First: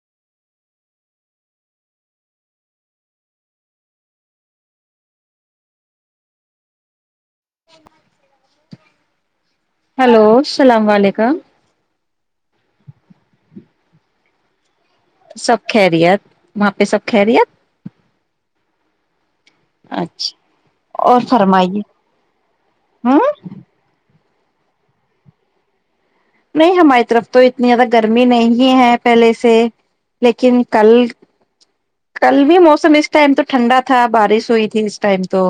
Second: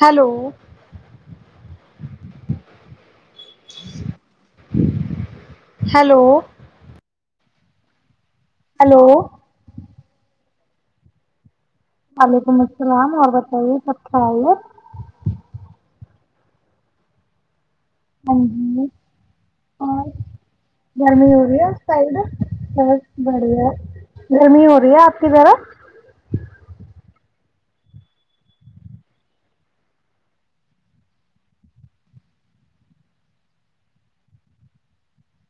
hello [inaudible] hello [inaudible] hello hello السلام علیکم وعلیکم السلام اور بتائیے سب خال ہے سب خیریت وہاں پہ سب خیریت ہ ہ [inaudible] اور اچھا اور گرمی ہو رہی ہے اس فرمائیے سائڈ بت ہوں بڑیا گرمی ہو رہی ہے آپ کی ذرا نہیں ہماری طرف تو اتنی زیادہ گرمی نہیں ہے پہلے سے لیکن کل کل بھی موسم اس ٹائم تو ٹھنڈا تھا بارش ہوئی تھی اس ٹائم تو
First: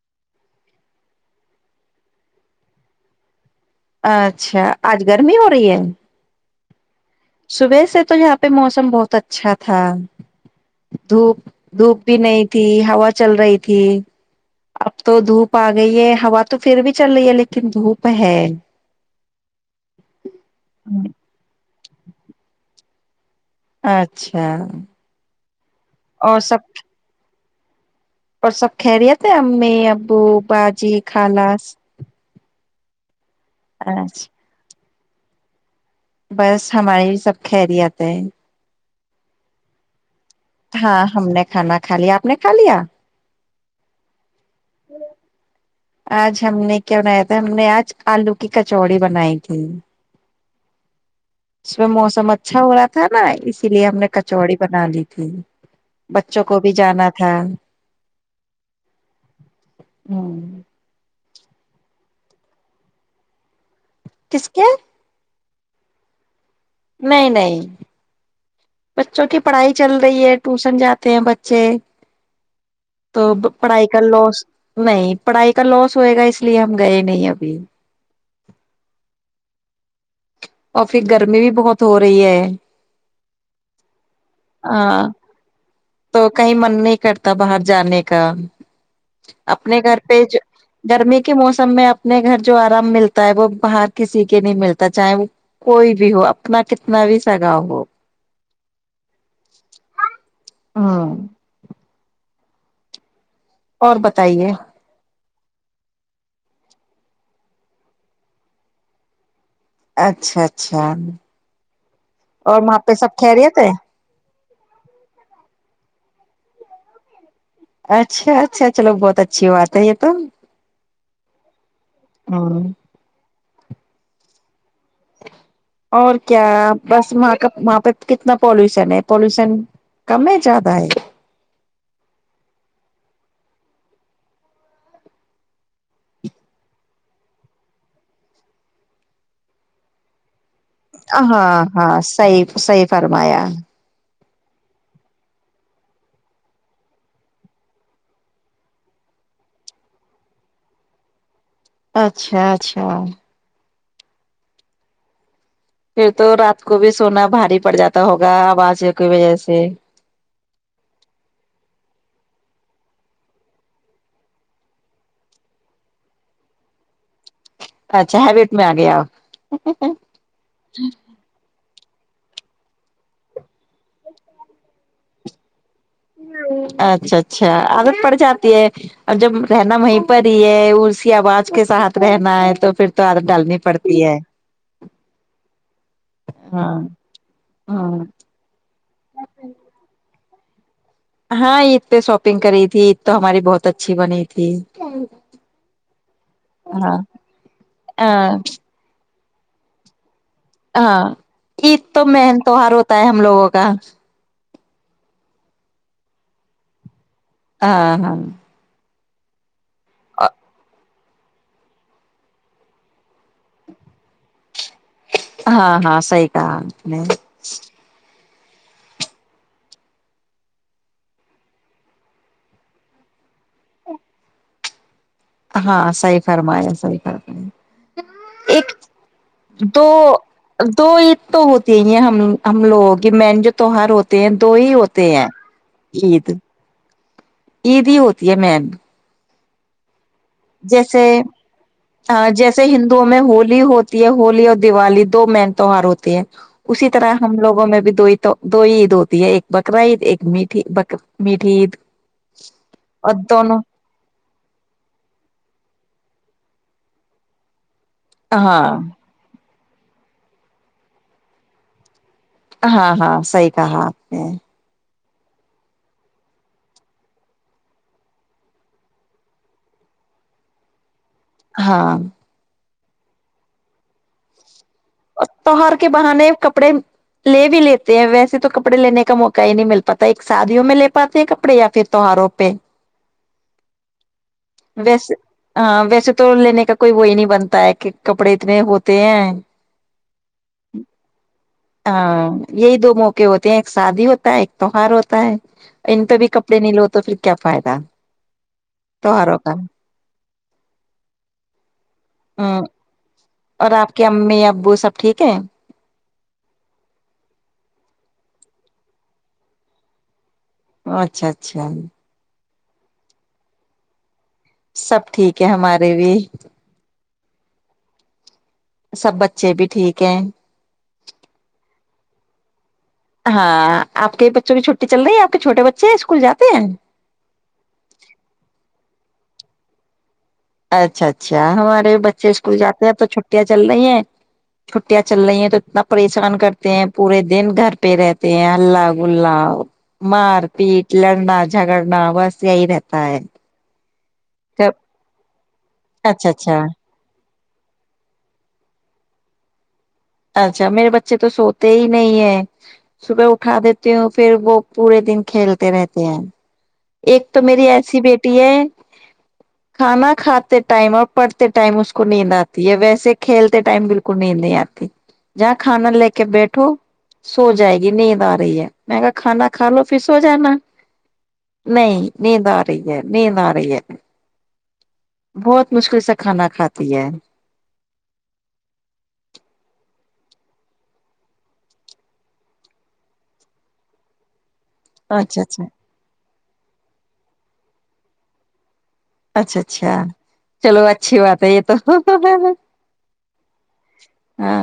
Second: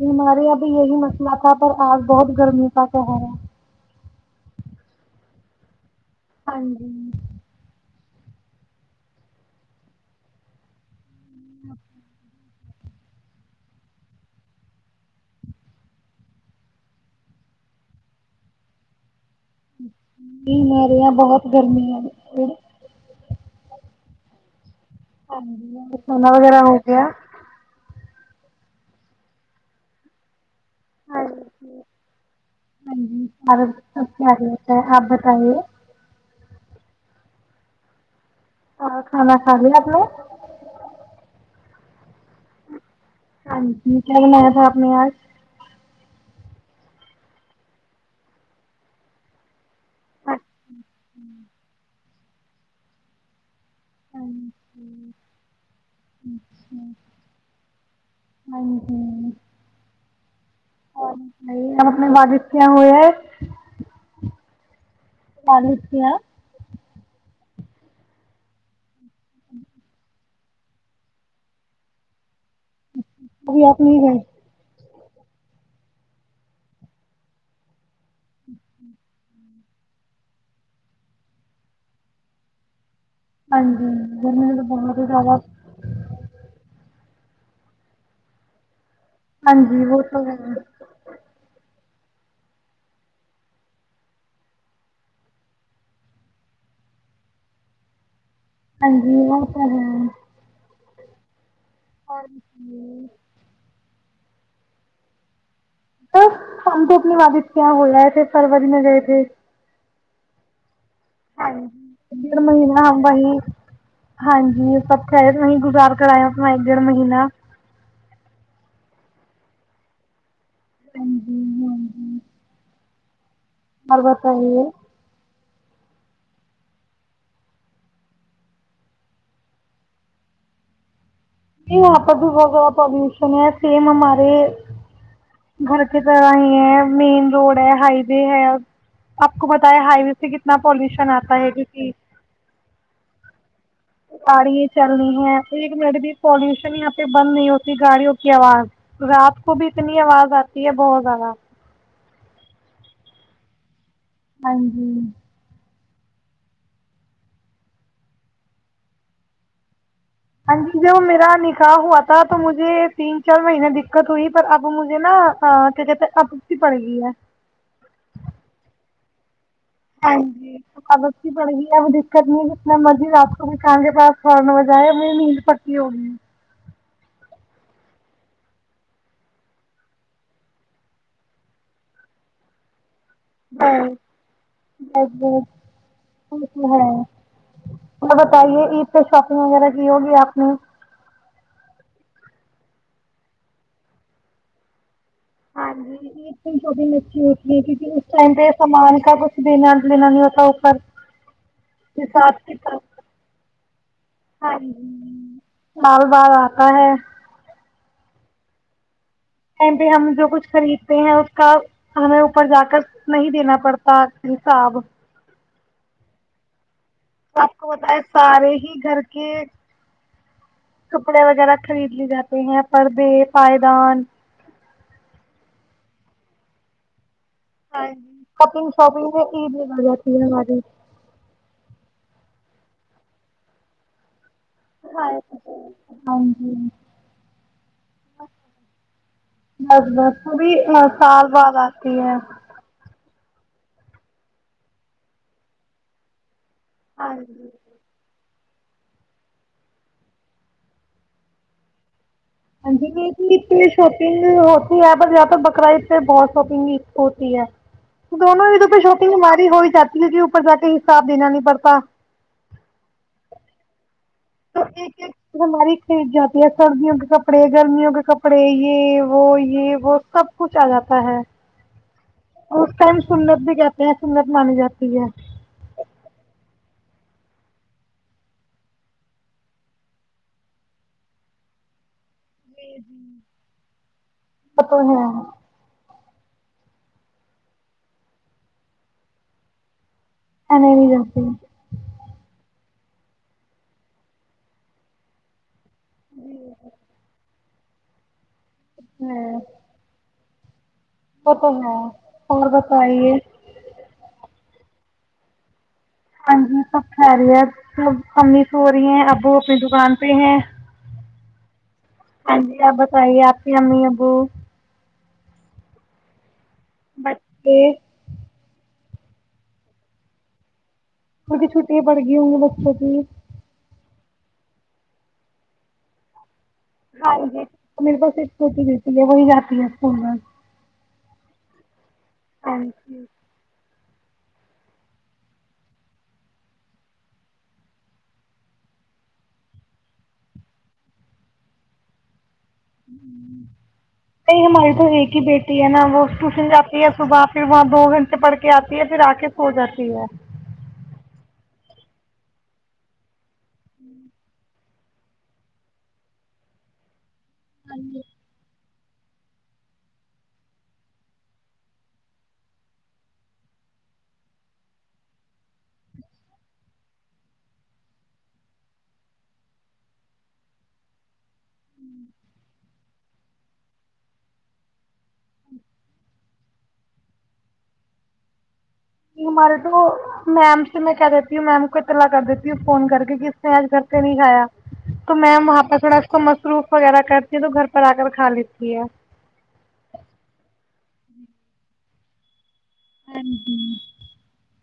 ہم ہمارے اب یہی مسئلہ تھا پر آج بہت گرمی کا کہہر ہے اچھا آج گرمی ہو رہی ہے ہاں جی صبح سے تو یہاں پہ موسم بہت اچھا تھا دھوپ دھوپ بھی نہیں تھی ہوا چل رہی تھی اب تو دھوپ آ گئی ہے ہا تو پھر بھی چل رہی ہے لیکن دھوپ ہے نہیں مری یہ بہت گرمی ہے وہ [unintelligible] اچھا [unintelligible] ہاں ج سونا اور وغیر سب ہو گیا اور سب کہرییے تھے امی ابو باج جی ہاں خالص جی ہاں جی اور ب سب کیا رہتے ہے [unintelligible] آبت ہے [unintelligible] بس ہماراری سب خری آتا ہے ہاں کھانا کھال اپ نے ہاں ہم نے کھانا کھا لیا آپ نے کھا لیا ہاں جی کیا بنا پمی آج [unintelligible] آج ہم نے کیا بنایا تھا ہم نے آج آلو کی کچوڑی بنائی تھی اس موسم م اچھا ہو رہا تھا نا اس [unintelligible] کے لیے ہم نے ہاں کچوڑی جی بنا لی تھی بچوں کو بھی اچھا جانا تھا ہاں جی ہوں [unintelligible] نہیں ہم اپنے والادف کیا ہوئے ہے کس کے [unintelligible] والکیہ [unintelligible] نہیں نہیں بچوں کی پڑھائی چل رہی ہے ٹوشن جاتے ہیں بچے تو ابھی آپ پڑھائی کا نہیں گئے لوس نہیں پڑھائی کا لوس ہوئے گا اس لیے ہم گئے نہیں ابھی اچ [unintelligible] اور پھر گرمی بھی بہت ہو رہی ہے ہاں جی گ تو بہت ہاں ہی زیادہ [unintelligible] تو کہیں من نہیں کرتا باہر جانے کا ہاں اپنے جی گھر وہ پہ تو ہے گرمی کے موسم میں آپ اپنے گھر جو آرام ملتا ہے وہ باہر کسی کے نہیں ملتا چاہے وہ کوئی بھی ہو اپنا کتنا بھی سگاؤ ہو ہاں جی وہ پ تو ہے ہاں ہاں جی [unintelligible] اور بتائیے س ہم تو اپنی والادد کے یہاں بول رہے تھے فروری میں گئے تھے اچھا اچھا اچ ہاں جی ڈیڑھ اور وہاں مہینہ پہ ہم سب وہیں خیریت ہے ہاں جی سب خیر وہی گزار کرایا اپنا ایک ڈیڑھ مہینہ اچھا اچھا چلو بہت اچھی ہو بات ہے یہ تو ہاں جی ہاں جی ہاں اور بتائیے اور کیا بس وہاں کا وہاں پہ کتنا پالوشن ہے پالوشن کم ہے زیادہ ہے نہیں یہاں پر بھی بہت زیادہ پالوشن ہے سیم ہمارے گھر کی طرح ہی ہے مین روڈ ہے ہائی وے ہے آپ کو بتایا ہائی وے سے کتنے ہ ہاں ہاں صحی صحی فرمایا گاڑی چلنی ہے ایک منٹ بھی پولوشن یہاں پہ بند نہیں ہوتی گاڑیوں کی آواز رات کو بھی اتنی آواز آتی ہے بہت زیادہ اچھا اچھا ہاں جی پھر تو رات کو بھی سونا بھاری پڑ جاتا ہوگا آواز کی وجہ سے ہ جی جب میرا نکاح ہوا تھا تو مجھے تین چار مہینے دقت ہوئی پر اب مجھے نا کیا کہتے ہیں ابتی پڑ گئی ہے اچھا ہی ویٹ میں آ گیا آپ ہاں جی سگت کی پڑے گی [unintelligible] اب دقت نہیں ہے جتنا مرضی آپ کو بھی کان کے پاس سڑن بج جائے ا میند پڑتی ہوی [unintelligible] اچھا اچھا عادت پڑ جاتی ہے ا جب رہنا وہیں پر ہی ہے اسی آواز کے ساتھ رہنا ہے تو پھر تو عادت ڈالنی ج پڑتی ہے ہاں ہے ہاں تو بتائیے عید پہ شاپنگ وغیرہ کی ہوگی آپ ن [unintelligible] ہاں عید پہ شاپنگ کری تھی عید تو ہماری بہت اچھی بنی تھی ہاں جی عید کی شپوینگ ہاں اچھی ہوتی ہے کیونکہ اس ٹائم پہ سامان کا دنا لینا نہی ہاں عید تو من تیوار ہوتا ہے ہم لوگوں کا ہ ج سال بار آتا ہے ہاں ہاں کہیں پہ ہم جو کچھ خرید ہیں اس کا ہمیں اوپر جا کر نہیں دینا پڑتا حساب ہاں ہاں صحیح کا نہیں آپ کو بتائے سارے ہی گھر کے کپڑے وغیرہ خرید لیے جاتے ہیں پردے پائدان ہاں صحیح فرمایا صحیح فرما ہاں جی کپنگ شاپنگ میں عید دو ہو جاتی ہے ہمارے دو عید تو ہوتی ہی ہیں ہم ہم لوگوں کی مین جو تیوہار ہوتا دو ہی ہوتے ہیں ہاں عید جی عید ہی ہوتی ہے مین بہت بہت ابھی جیسے سال بعد آتی ہے ہاں جیسے ہندوؤں میں ہولی ہوتی ہے ہولی اور دیوالی دو مین تیوہار ہوتے ہیں اسی ہاں طرح ہم جی لوگوں میں بھی دوئی تو دو عید ہوتی ہے ایک بقرا عید ایک میٹھی ب میٹھی عید [inaudible] اور ہوتی دونوں ہے پر جہاں تر بکرا عید پہ بہت شاپنگ ہوتی ہے دونوں ا ہاں د پہ چھوٹی بیماری ہوئی چچلیٹی اوپر جا کے حساب دینا نہیں پڑتا ہاں ہاں صحیح کہا نے [inaudible] ہماری پھیچ جاتی ہے سردیوں کے کپڑے گرمیوں کے کپڑے یہ وہ یہ وہ سب کچھ آ جاتا ہے ہاں اور اس ٹائم سنت بھی کہتے ہیں سنت مانے جاتی ہے تیوہر کے بنانے کپڑے لے بھی لیتے ہیں ویسے تو کپڑے لینے کا موقع ہی نہیں مل پاتا ایک شادیوں میں لے پاتے ہیں کپڑے یا پھر تیوہاروں پہ وہ تو ہے ویسے ایسے ہاں ویسے تو لینے کا کوئی وہی نہیں بنتا ہے کہ کپڑے اتنے ہوتے ہیں [inaudible] ہاں یہی دو موقع ہوتے ہیں ایک شادی ہوتا ہے ایک تیوار ہوتا ہے ان پہ بھی کپڑے نہیں لو تو پھر کیا فائدہ تو ہے آارو کام وہ تو ہے ہ اور بتائیے اور آپ کی امی ا ابو سب ٹھیک ہے ہاں جی سب خہل ہے سب کمینی س ہو رہی ہیں اب وہ اپنی دکان پہ ہیں اچھا اچھا ہاں جی آپ بتائیے آپ کی امی ابو سب ٹھیک ہے ہمارے بھی بچے سب بچے بھی ٹھیک ہیں مجھے چھٹٹی پڑ گئی ہوں گ بس ہاں آ کے بچوں کی چھٹی چل رہی ہےپ کےھوے بچے ہیں اسکول جا ہاں یہ میرے پاس سوتی دیتی ہے وہی جات پ اچھا اچھا ہمارے ب بچے اسکولاتے ہیں ا تو نہیں چھٹیا چل رہی ہیں چھٹیاں چل رہی ہیں تو اتنا پریشان کرتے ہیں پورے دن گھر پہ رہتے ہیں ہلہ گلا مار پیٹ لڑنا جھگڑنا بس یہی رہتا ہے یہ جب ہمالے تو ہے کہ بیٹ تی ہے نا وہ اچھا ٹیوشن اچھا جاتی ہے صبح پھر وہاں دو گھنٹے پڑ کے آتی ہے پھر آ کے سو جاتی ہے اچھا میرے بچے تو سوتے ہی نہیں ہے صبح اٹھا دیتی ہوں پھر وہ پورے دن کھیلتے رہتے ہیں ایک تو میری ایسی بیٹی ہے کھانا کھاتے ٹائم اور پڑھتے ٹائم اس کو نیند آتی ہے ویسے کھیلتے ٹائم بالکل نیند نہیں آتی جہاں کھانا لے کے بیٹھو سو جائے گی نیند آ رہی ہے میں کہ کھانا کھا لو پھر سو جانا نہیں نہ رہ یہ بہت مشکل سے کھانا کھاتا پ ہے ہمارے تو میم سے میں کہ دیتی ہوں میم کو اطلاع کر دیتی ہوں فون کر کے کہ اس نے آج گھر پ نہیں کھایا تو اچھا میم وہاں اچھا پہ تھوڑا اس م سروف وغیرہ کرتی ہے تو گھر پر آ کر کھا لیتی ہے اچھا اچھا چلو اچھی بات ہے یہ تو ہاں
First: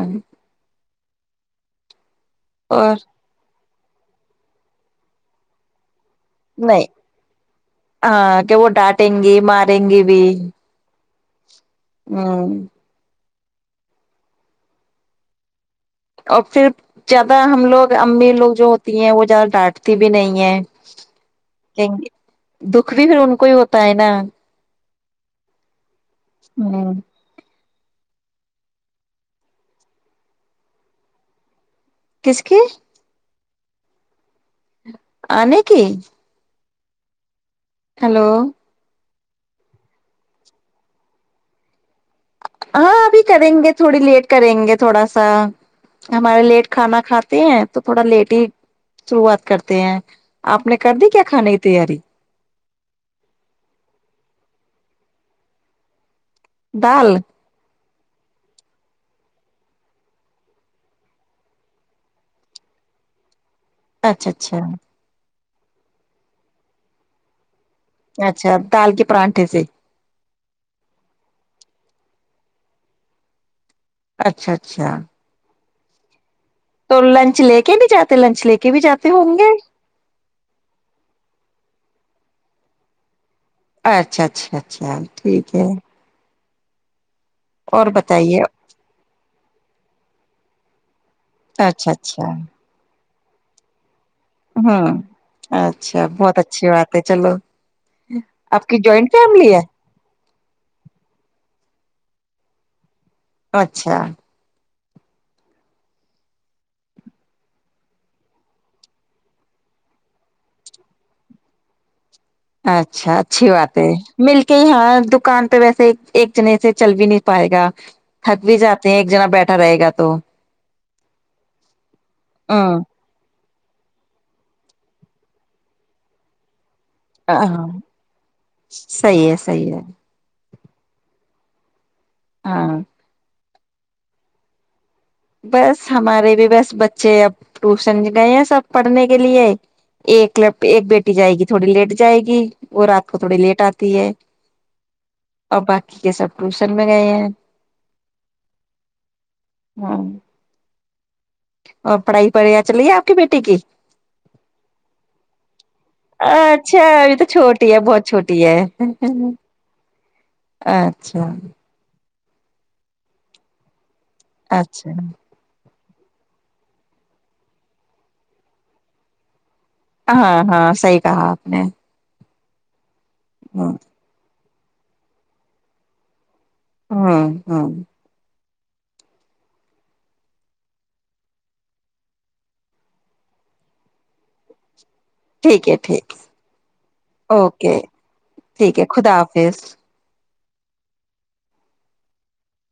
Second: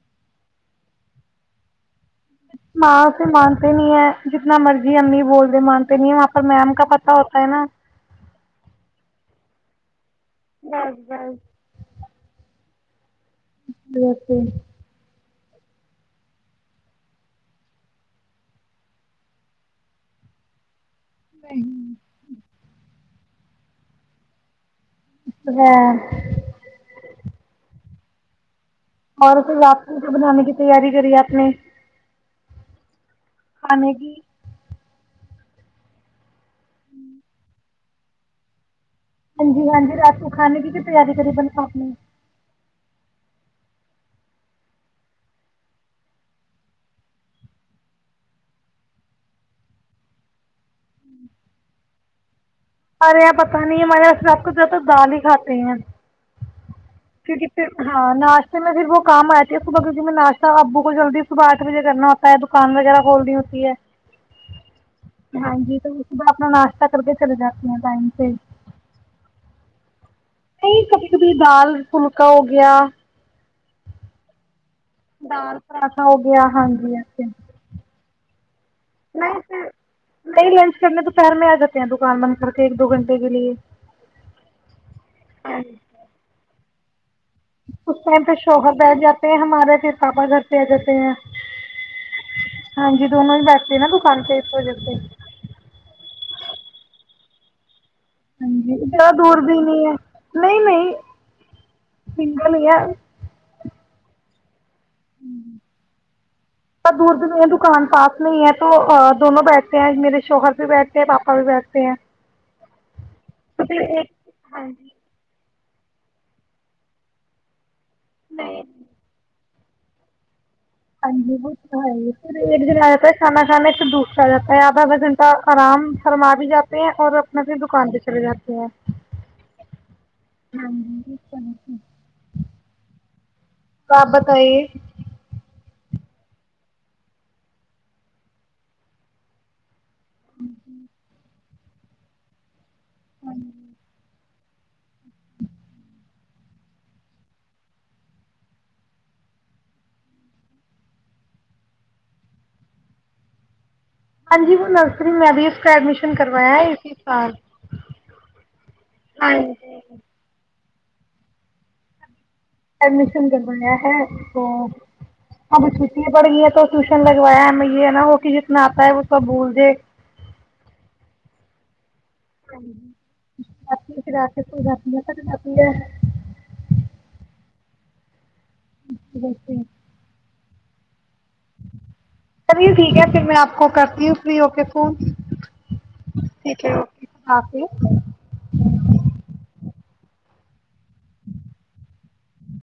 اور ماں سے م نہیں ہے جتنا مرضی امی بولتے من نہیں ہاں کہ وہ ڈانٹیں گی ماریں گے بھی ہاں بس ہوں پے اور پھر زیادہ ہم لوگ امی لوگ جو ہوتی ہیں وہ زیادہ ڈانٹتی بھی نہیں ہے دکھ کچ بھی پھر ان کو ہی ہوتا ہے نا ہے، [unintelligible] [inaudible] ہ اور اسھر رات کے بنانے کی تیاری کری اپپ نے کس کی [unintelligible] ہ کی [inaudible] آنےیک ہلو ہاں جی ہاں جی رات کو کانے کی کیا تیاری کری بن آپ نے ہاں ابھی کریں گے تھوڑی لیٹ کریں گے تھوڑا سا ہمارے لیٹ کھانا کھاتے ہیں تو تھوڑا لیٹ ہی شروعات کرتے ہیں آپ نے کر دی کیا کھانے کی تیاری ارے یہاں پتا نہیں ہمارے یہاںس آپ کو زیاہ دال ہی کھاتے ہیںا دال ہاں ناشتے میں پھر وہ کام آتی ہے صبح کیونکہ میں ناشتہ ابو کو جلدی صبح آٹھ بجے کرنا ہوتا ہے دکان وغیرہ کھولنی ہوتی ہے اچھا اچھا ہاں جی تو اس ب اپنا ناشتہ کر کے چلے جا [unintelligible] اچھا دال کے پرانٹھے سے نہیں کبھی کبھی دال پھلکا ہو گیا اچھا اچھا اچھا [unintelligible] اا [unintelligible] تو لنچ لے کے نہیں جاتتے لنچ لے کے بھی جاتے ہوں نہیں گے پ نہیں لنچ کرنے دوپہر میں آ جاتے ہیں دکان بند سک ایک دو گھٹے گیے اچھا اچھا اچھا ٹھیک ہے اور اس ٹائم پ بتائیے شوہر بیٹھ جاتے ہیں ہمارے پ پپا گھر پہ جتے ہیں اچھا اچھا [unintelligible] ہاں جی دونوں ہی بستے ہیںا ہاں اچھا بہت اچھا اچھی بات ہے چلو ہاں آپ جی کی جہ جوائنٹ دور فیملی بھی نہیں ہے نہیں نہیں سگلیا اچھا دور د ہے دکان پاس نہیں ہے تو دونوں بیٹھتے ہیں میرے شوہر بھی بیٹھتے ہیں پاپا بھی بیٹھتے ہیں اچھا اچھی تو بات پھر ہے ایک مل کے ہی ہاں دکان تو ویسے ایک جنے سے چل بھی نہیں پائے گا تھک بھی جاتے ہیں ایک جنا بیٹھے اھا رہے گا تو ہاںی بت [unintelligible] ریٹ ہ بھی لگاتا ہے سامان [unintelligible] کھانے سے دور جاتا ہے آدا آھا گھنٹہ آرام فرما بھی جاتا ہے ہیں اور اپنا اپنی ہاں دکان پہ چلے جاتے ہیں صحیح ہے صحیح ہے ہاں ج ج [unintelligible] ہاں بابتائی بس ہمارے بھی بس بچے اب ٹیوشن گئے ہیں سب پڑھنے کے لیے ایک ل ایک بیٹی جائے گی تھوڑی لیٹ جائے گی وہ رات کو تھوڑی لیٹ آتی ہے اور باقی کے سب ٹیوشن میں گئے ہیں ہاں اور پڑھائی پڑھیا چلیے آپ کی بیٹی کی ہاں جی وہ نرسری میں بھی اس کا ایڈمیشن کروایا ہے اچھا اسی ابھی تو سال چھوٹی ہے بہت چھوٹی ہے ہاں جی اچھا ایڈمیشن کر ب لیا ہے تو اچھا اب [unintelligible] ا پڑ گئی ہیں تو ٹیوشن لگوایا یہ ہے نا وہ کہ جتنا آتا ہے وہ سب بھول دے ہاں ہاں صحیح کہا آپ نے ہاں ہ [unintelligible] رپ پات [unintelligible] تو جات تھا ج [unintelligible] ہاں ہاں اچ بسے [unintelligible] چلیے ٹھیک ہے پھر میں آپ کو کرتی ہوں اس لیے اوک ٹھیک ہے ٹھیک ہے اوکے خدا اوکے حافظ ٹھیک ہے خدا حافظ جی [inaudible] [unintelligible]